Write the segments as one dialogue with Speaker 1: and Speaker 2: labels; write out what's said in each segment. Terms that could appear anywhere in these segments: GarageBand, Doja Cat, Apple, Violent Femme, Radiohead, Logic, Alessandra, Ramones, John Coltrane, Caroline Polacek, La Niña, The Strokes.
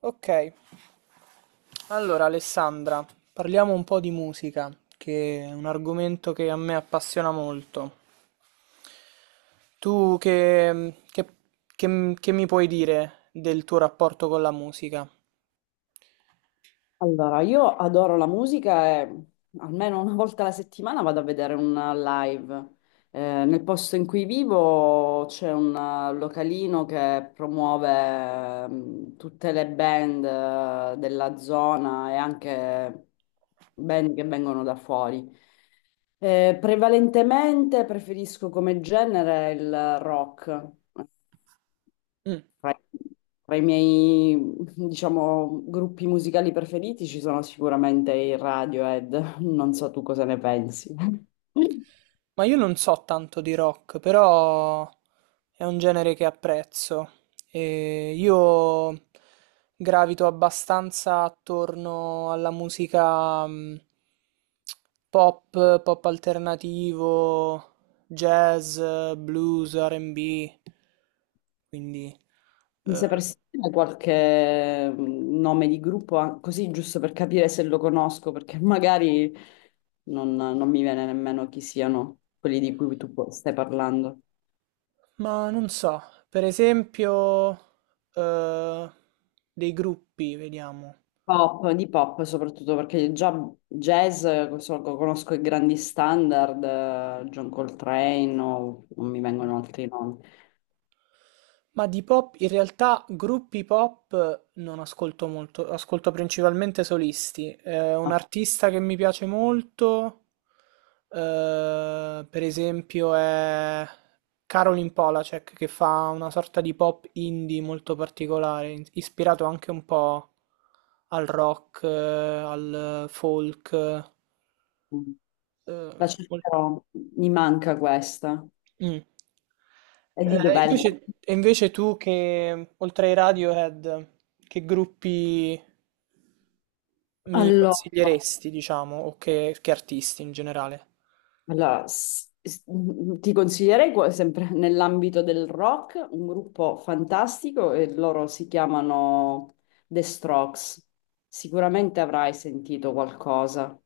Speaker 1: Ok, allora Alessandra, parliamo un po' di musica, che è un argomento che a me appassiona molto. Tu che mi puoi dire del tuo rapporto con la musica?
Speaker 2: Allora, io adoro la musica e almeno una volta alla settimana vado a vedere un live. Nel posto in cui vivo c'è un localino che promuove tutte le band della zona e anche band che vengono da fuori. Prevalentemente preferisco come genere il rock.
Speaker 1: Mm.
Speaker 2: Tra tra i miei, diciamo, gruppi musicali preferiti ci sono sicuramente i Radiohead, non so tu cosa ne pensi.
Speaker 1: Ma io non so tanto di rock, però è un genere che apprezzo. E io gravito abbastanza attorno alla musica pop, pop alternativo, jazz, blues, R&B, quindi...
Speaker 2: Mi
Speaker 1: eh,
Speaker 2: sapresti dire qualche nome di gruppo, ah, così giusto per capire se lo conosco, perché magari non mi viene nemmeno chi siano quelli di cui stai parlando.
Speaker 1: ma non so, per esempio, eh, dei gruppi, vediamo.
Speaker 2: Pop, di pop soprattutto perché già jazz, conosco i grandi standard, John Coltrane o non mi vengono altri nomi.
Speaker 1: Ma di pop, in realtà gruppi pop non ascolto molto, ascolto principalmente solisti. Un
Speaker 2: Ma,
Speaker 1: artista che mi piace molto, per esempio, è Caroline Polacek, che fa una sorta di pop indie molto particolare, ispirato anche un po' al rock, al folk,
Speaker 2: mm,
Speaker 1: eh,
Speaker 2: la
Speaker 1: mol-
Speaker 2: cercherò, mi manca questa.
Speaker 1: Mm.
Speaker 2: E
Speaker 1: Eh,
Speaker 2: di dov'è?
Speaker 1: Invece, invece tu che, oltre ai Radiohead, che gruppi mi
Speaker 2: Allora,
Speaker 1: consiglieresti, diciamo, o che artisti in generale?
Speaker 2: Allora, ti consiglierei sempre nell'ambito del rock un gruppo fantastico e loro si chiamano The Strokes. Sicuramente avrai sentito qualcosa.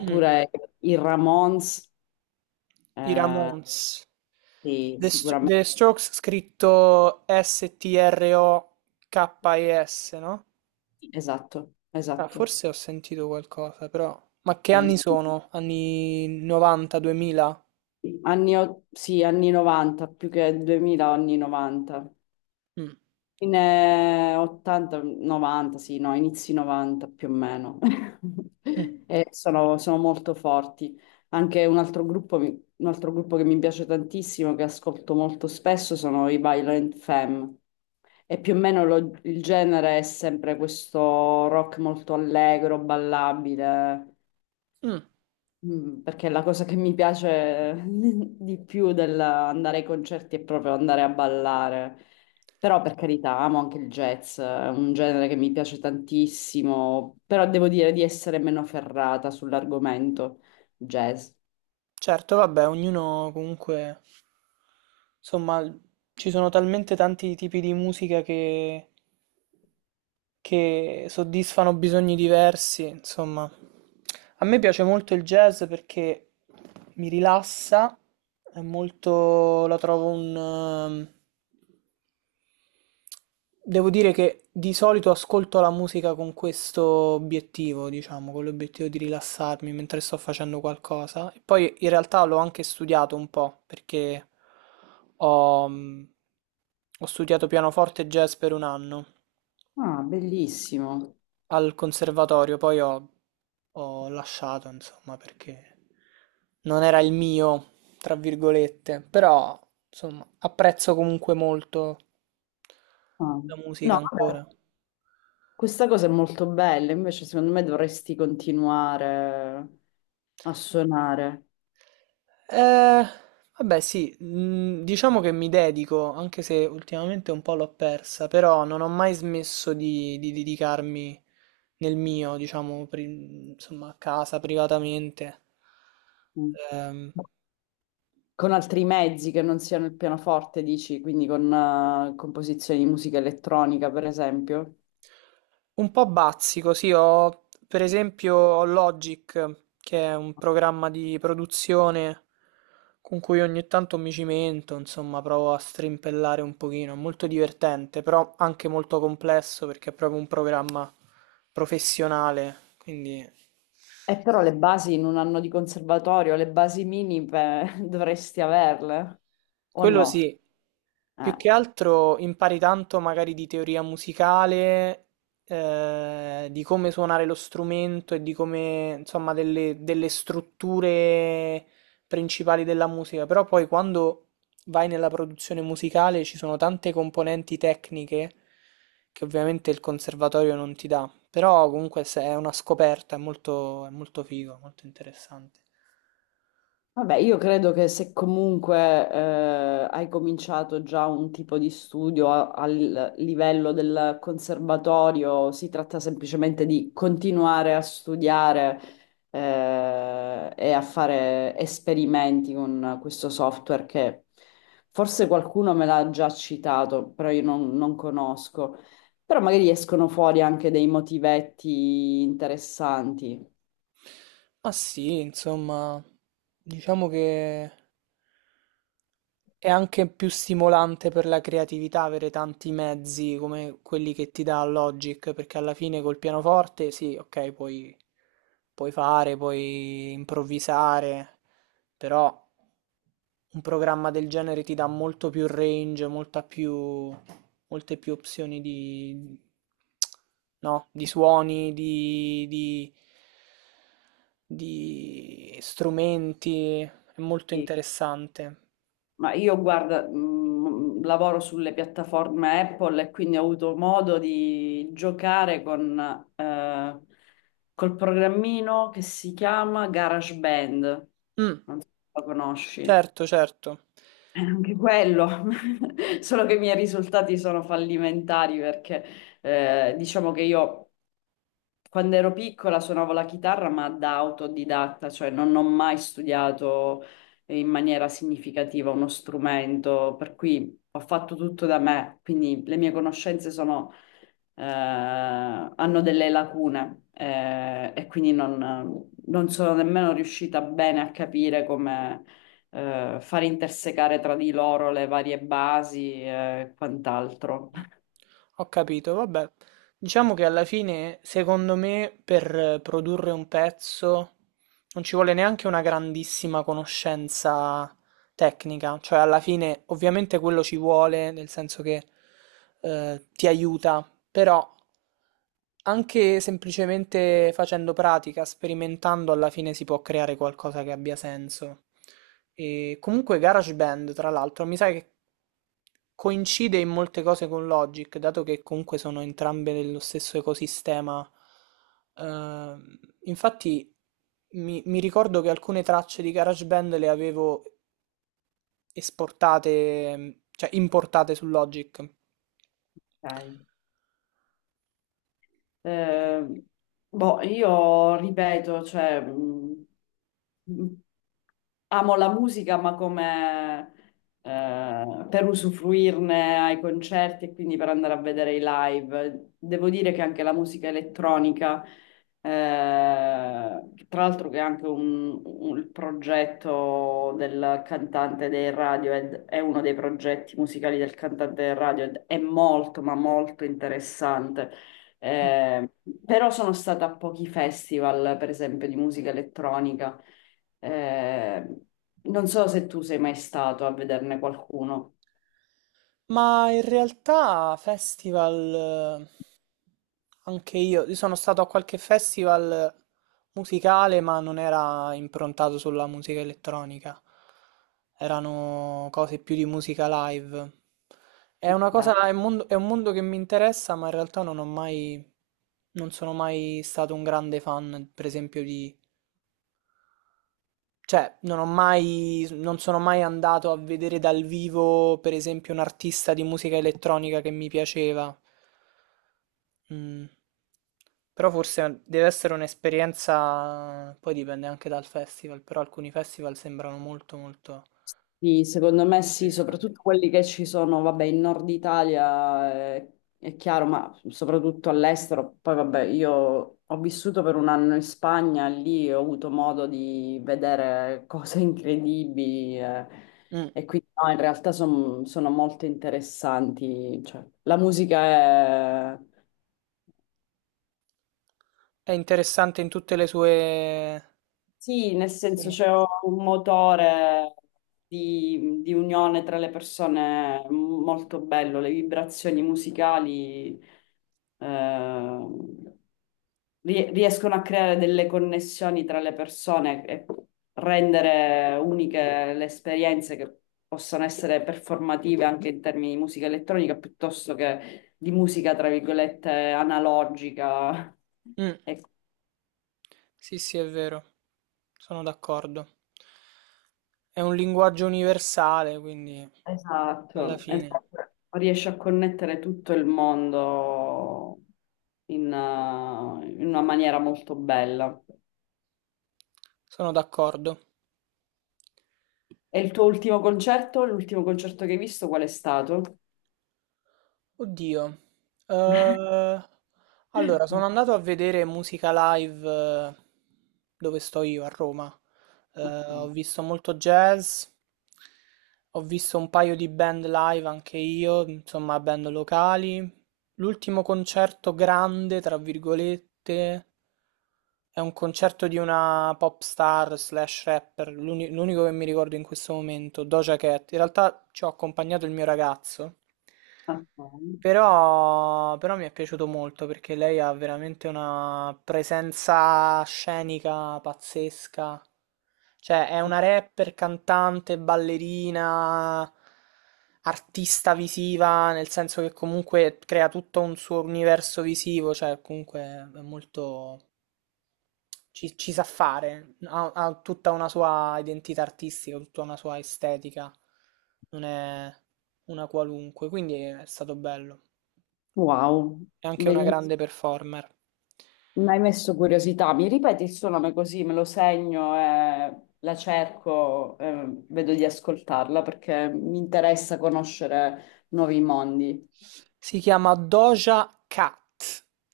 Speaker 1: Mm.
Speaker 2: i Ramones,
Speaker 1: I Ramones.
Speaker 2: sì,
Speaker 1: The
Speaker 2: sicuramente.
Speaker 1: Strokes scritto Strokes, no?
Speaker 2: Esatto,
Speaker 1: Ah,
Speaker 2: esatto.
Speaker 1: forse ho sentito qualcosa, però... Ma che
Speaker 2: Sì,
Speaker 1: anni
Speaker 2: sì.
Speaker 1: sono? Anni 90, 2000?
Speaker 2: Sì, anni 90, più che 2000, anni 90.
Speaker 1: Mm.
Speaker 2: In 80, 90, sì, no, inizi 90 più o meno.
Speaker 1: Mm.
Speaker 2: Sono molto forti. Anche un altro un altro gruppo che mi piace tantissimo, che ascolto molto spesso, sono i Violent Femme. E più o meno il genere è sempre questo rock molto allegro, ballabile.
Speaker 1: Mm.
Speaker 2: Perché la cosa che mi piace di più dell'andare ai concerti è proprio andare a ballare. Però per carità, amo anche il jazz, è un genere che mi piace tantissimo, però devo dire di essere meno ferrata sull'argomento jazz.
Speaker 1: Certo, vabbè, ognuno comunque, insomma, ci sono talmente tanti tipi di musica che soddisfano bisogni diversi, insomma. A me piace molto il jazz perché mi rilassa, è molto, la trovo un, devo dire che di solito ascolto la musica con questo obiettivo, diciamo, con l'obiettivo di rilassarmi mentre sto facendo qualcosa. E poi in realtà l'ho anche studiato un po', perché ho, mh, ho studiato pianoforte e jazz per un anno
Speaker 2: Ah, bellissimo.
Speaker 1: al conservatorio, poi ho lasciato, insomma, perché non era il mio, tra virgolette, però, insomma, apprezzo comunque molto.
Speaker 2: Ah.
Speaker 1: La musica
Speaker 2: No, vabbè,
Speaker 1: ancora.
Speaker 2: questa cosa è molto bella, invece secondo me dovresti continuare a suonare.
Speaker 1: Eh, Vabbè, sì, diciamo che mi dedico, anche se ultimamente un po' l'ho persa, però non ho mai smesso di dedicarmi nel mio, diciamo, insomma, a casa, privatamente.
Speaker 2: Mm.
Speaker 1: Ehm,
Speaker 2: Con altri mezzi che non siano il pianoforte, dici, quindi con composizioni di musica elettronica, per esempio.
Speaker 1: Un po' bazzico, sì, ho per esempio ho Logic, che è un programma di produzione con cui ogni tanto mi cimento, insomma, provo a strimpellare un pochino, è molto divertente, però anche molto complesso perché è proprio un programma professionale, quindi
Speaker 2: E però le basi in un anno di conservatorio, le basi minime dovresti averle, o
Speaker 1: quello
Speaker 2: no?
Speaker 1: sì. Più
Speaker 2: Eh.
Speaker 1: che altro impari tanto magari di teoria musicale, di come suonare lo strumento e di come, insomma, delle strutture principali della musica, però poi quando vai nella produzione musicale ci sono tante componenti tecniche che ovviamente il conservatorio non ti dà, però comunque è una scoperta, è molto figo, molto interessante.
Speaker 2: Vabbè, io credo che se comunque hai cominciato già un tipo di studio al livello del conservatorio, si tratta semplicemente di continuare a studiare e a fare esperimenti con questo software che forse qualcuno me l'ha già citato, però io non conosco. Però magari escono fuori anche dei motivetti interessanti.
Speaker 1: Ma sì, insomma, diciamo che... È anche più stimolante per la creatività avere tanti mezzi come quelli che ti dà Logic, perché alla fine col pianoforte sì, ok, puoi fare, puoi improvvisare, però un programma del genere ti dà molto più range, molte più opzioni no, di suoni, di strumenti, è molto interessante.
Speaker 2: Ma io guarda, lavoro sulle piattaforme Apple e quindi ho avuto modo di giocare con, eh, col programmino che si chiama GarageBand.
Speaker 1: Mm.
Speaker 2: Non so se lo conosci.
Speaker 1: Certo, certo.
Speaker 2: Anche quello, solo che i miei risultati sono fallimentari perché diciamo che io quando ero piccola suonavo la chitarra, ma da autodidatta, cioè non ho mai studiato in maniera significativa uno strumento, per cui ho fatto tutto da me, quindi le mie conoscenze hanno delle lacune, e quindi non sono nemmeno riuscita bene a capire come, far intersecare tra di loro le varie basi e quant'altro.
Speaker 1: Mm. Ho capito, vabbè. Diciamo che alla fine, secondo me, per produrre un pezzo non ci vuole neanche una grandissima conoscenza tecnica, cioè alla fine ovviamente quello ci vuole, nel senso che ti aiuta, però anche semplicemente facendo pratica, sperimentando, alla fine si può creare qualcosa che abbia senso. E comunque GarageBand, tra l'altro, mi sa che coincide in molte cose con Logic, dato che comunque sono entrambe nello stesso ecosistema. Infatti mi ricordo che alcune tracce di GarageBand le avevo esportate, cioè importate su Logic.
Speaker 2: Ok.
Speaker 1: E-
Speaker 2: Eh, boh, io ripeto, cioè, mh, amo la musica, ma come per usufruirne ai concerti e quindi per andare a vedere i live. Devo dire che anche la musica elettronica, tra l'altro che è anche il progetto del cantante dei Radiohead, è uno dei progetti musicali del cantante dei Radiohead, è molto, ma molto interessante.
Speaker 1: mm,
Speaker 2: Eh, però sono stata a pochi festival, per esempio, di musica elettronica. Eh, non so se tu sei mai stato a vederne qualcuno.
Speaker 1: Ma in realtà festival, anche io sono stato a qualche festival musicale, ma non era improntato sulla musica elettronica, erano cose più di musica live.
Speaker 2: Eh,
Speaker 1: È un mondo che mi interessa, ma in realtà non ho mai, non sono mai stato un grande fan, per esempio, cioè, non ho mai, non sono mai andato a vedere dal vivo, per esempio, un artista di musica elettronica che mi piaceva. Mm. Però forse deve essere un'esperienza, poi dipende anche dal festival, però alcuni festival sembrano molto molto
Speaker 2: Sì, secondo me sì,
Speaker 1: interessanti.
Speaker 2: soprattutto quelli che ci sono, vabbè, in Nord Italia, è, chiaro, ma soprattutto all'estero. Poi, vabbè, io ho vissuto per un anno in Spagna, lì ho avuto modo di vedere cose incredibili,
Speaker 1: Mm.
Speaker 2: e quindi no, in realtà sono molto interessanti. Cioè, la musica è...
Speaker 1: È interessante in tutte le sue
Speaker 2: Sì, nel senso c'è
Speaker 1: sfumature.
Speaker 2: un motore di unione tra le persone molto bello, le vibrazioni musicali eh, riescono a creare delle connessioni tra le persone e rendere uniche le esperienze che possono essere performative anche in termini di musica elettronica piuttosto che di musica, tra virgolette, analogica. E...
Speaker 1: Sì, sì, è vero, sono d'accordo. È un linguaggio universale, quindi alla
Speaker 2: Esatto,
Speaker 1: fine
Speaker 2: esatto. Riesce a connettere tutto il mondo in una maniera molto bella.
Speaker 1: sono d'accordo.
Speaker 2: E il tuo ultimo concerto, l'ultimo concerto che hai visto, qual è stato?
Speaker 1: Oddio. Eh, allora, sono andato a vedere musica live dove sto io, a Roma. Ho visto molto jazz, ho visto un paio di band live anche io, insomma, band locali. L'ultimo concerto grande, tra virgolette, è un concerto di una pop star slash rapper, l'unico che mi ricordo in questo momento, Doja Cat. In realtà ci ho accompagnato il mio ragazzo. Però mi è piaciuto molto perché lei ha veramente una presenza scenica pazzesca. Cioè, è una rapper, cantante, ballerina, artista visiva, nel senso che comunque crea tutto un suo universo visivo, cioè comunque è molto... ci sa fare, ha tutta una sua identità artistica, tutta una sua estetica, non è una qualunque, quindi è stato bello.
Speaker 2: Wow,
Speaker 1: È anche una Mm. grande
Speaker 2: bellissimo.
Speaker 1: performer.
Speaker 2: Mi hai messo curiosità. Mi ripeti il suo nome così me lo segno e la cerco, vedo di ascoltarla perché mi interessa conoscere nuovi mondi.
Speaker 1: Si chiama Doja Cat,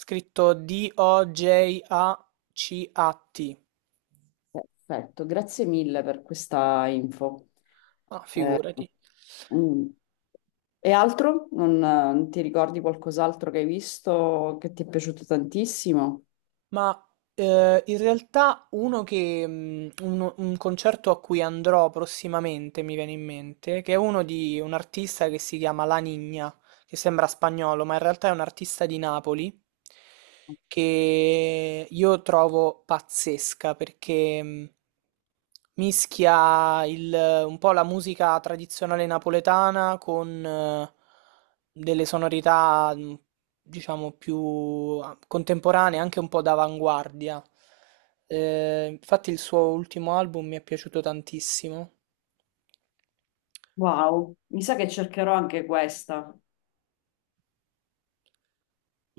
Speaker 1: scritto Dojacat.
Speaker 2: Perfetto, grazie mille per questa info.
Speaker 1: Ah,
Speaker 2: Eh,
Speaker 1: figurati.
Speaker 2: mm. E altro? Non ti ricordi qualcos'altro che hai visto che ti è piaciuto tantissimo?
Speaker 1: Ma in realtà uno che, concerto a cui andrò prossimamente mi viene in mente, che è uno di un artista che si chiama La Niña, che sembra spagnolo, ma in realtà è un artista di Napoli, che io trovo pazzesca perché mischia un po' la musica tradizionale napoletana con delle sonorità diciamo, più contemporanee, anche un po' d'avanguardia. Infatti il suo ultimo album mi è piaciuto tantissimo.
Speaker 2: Wow, mi sa che cercherò anche questa.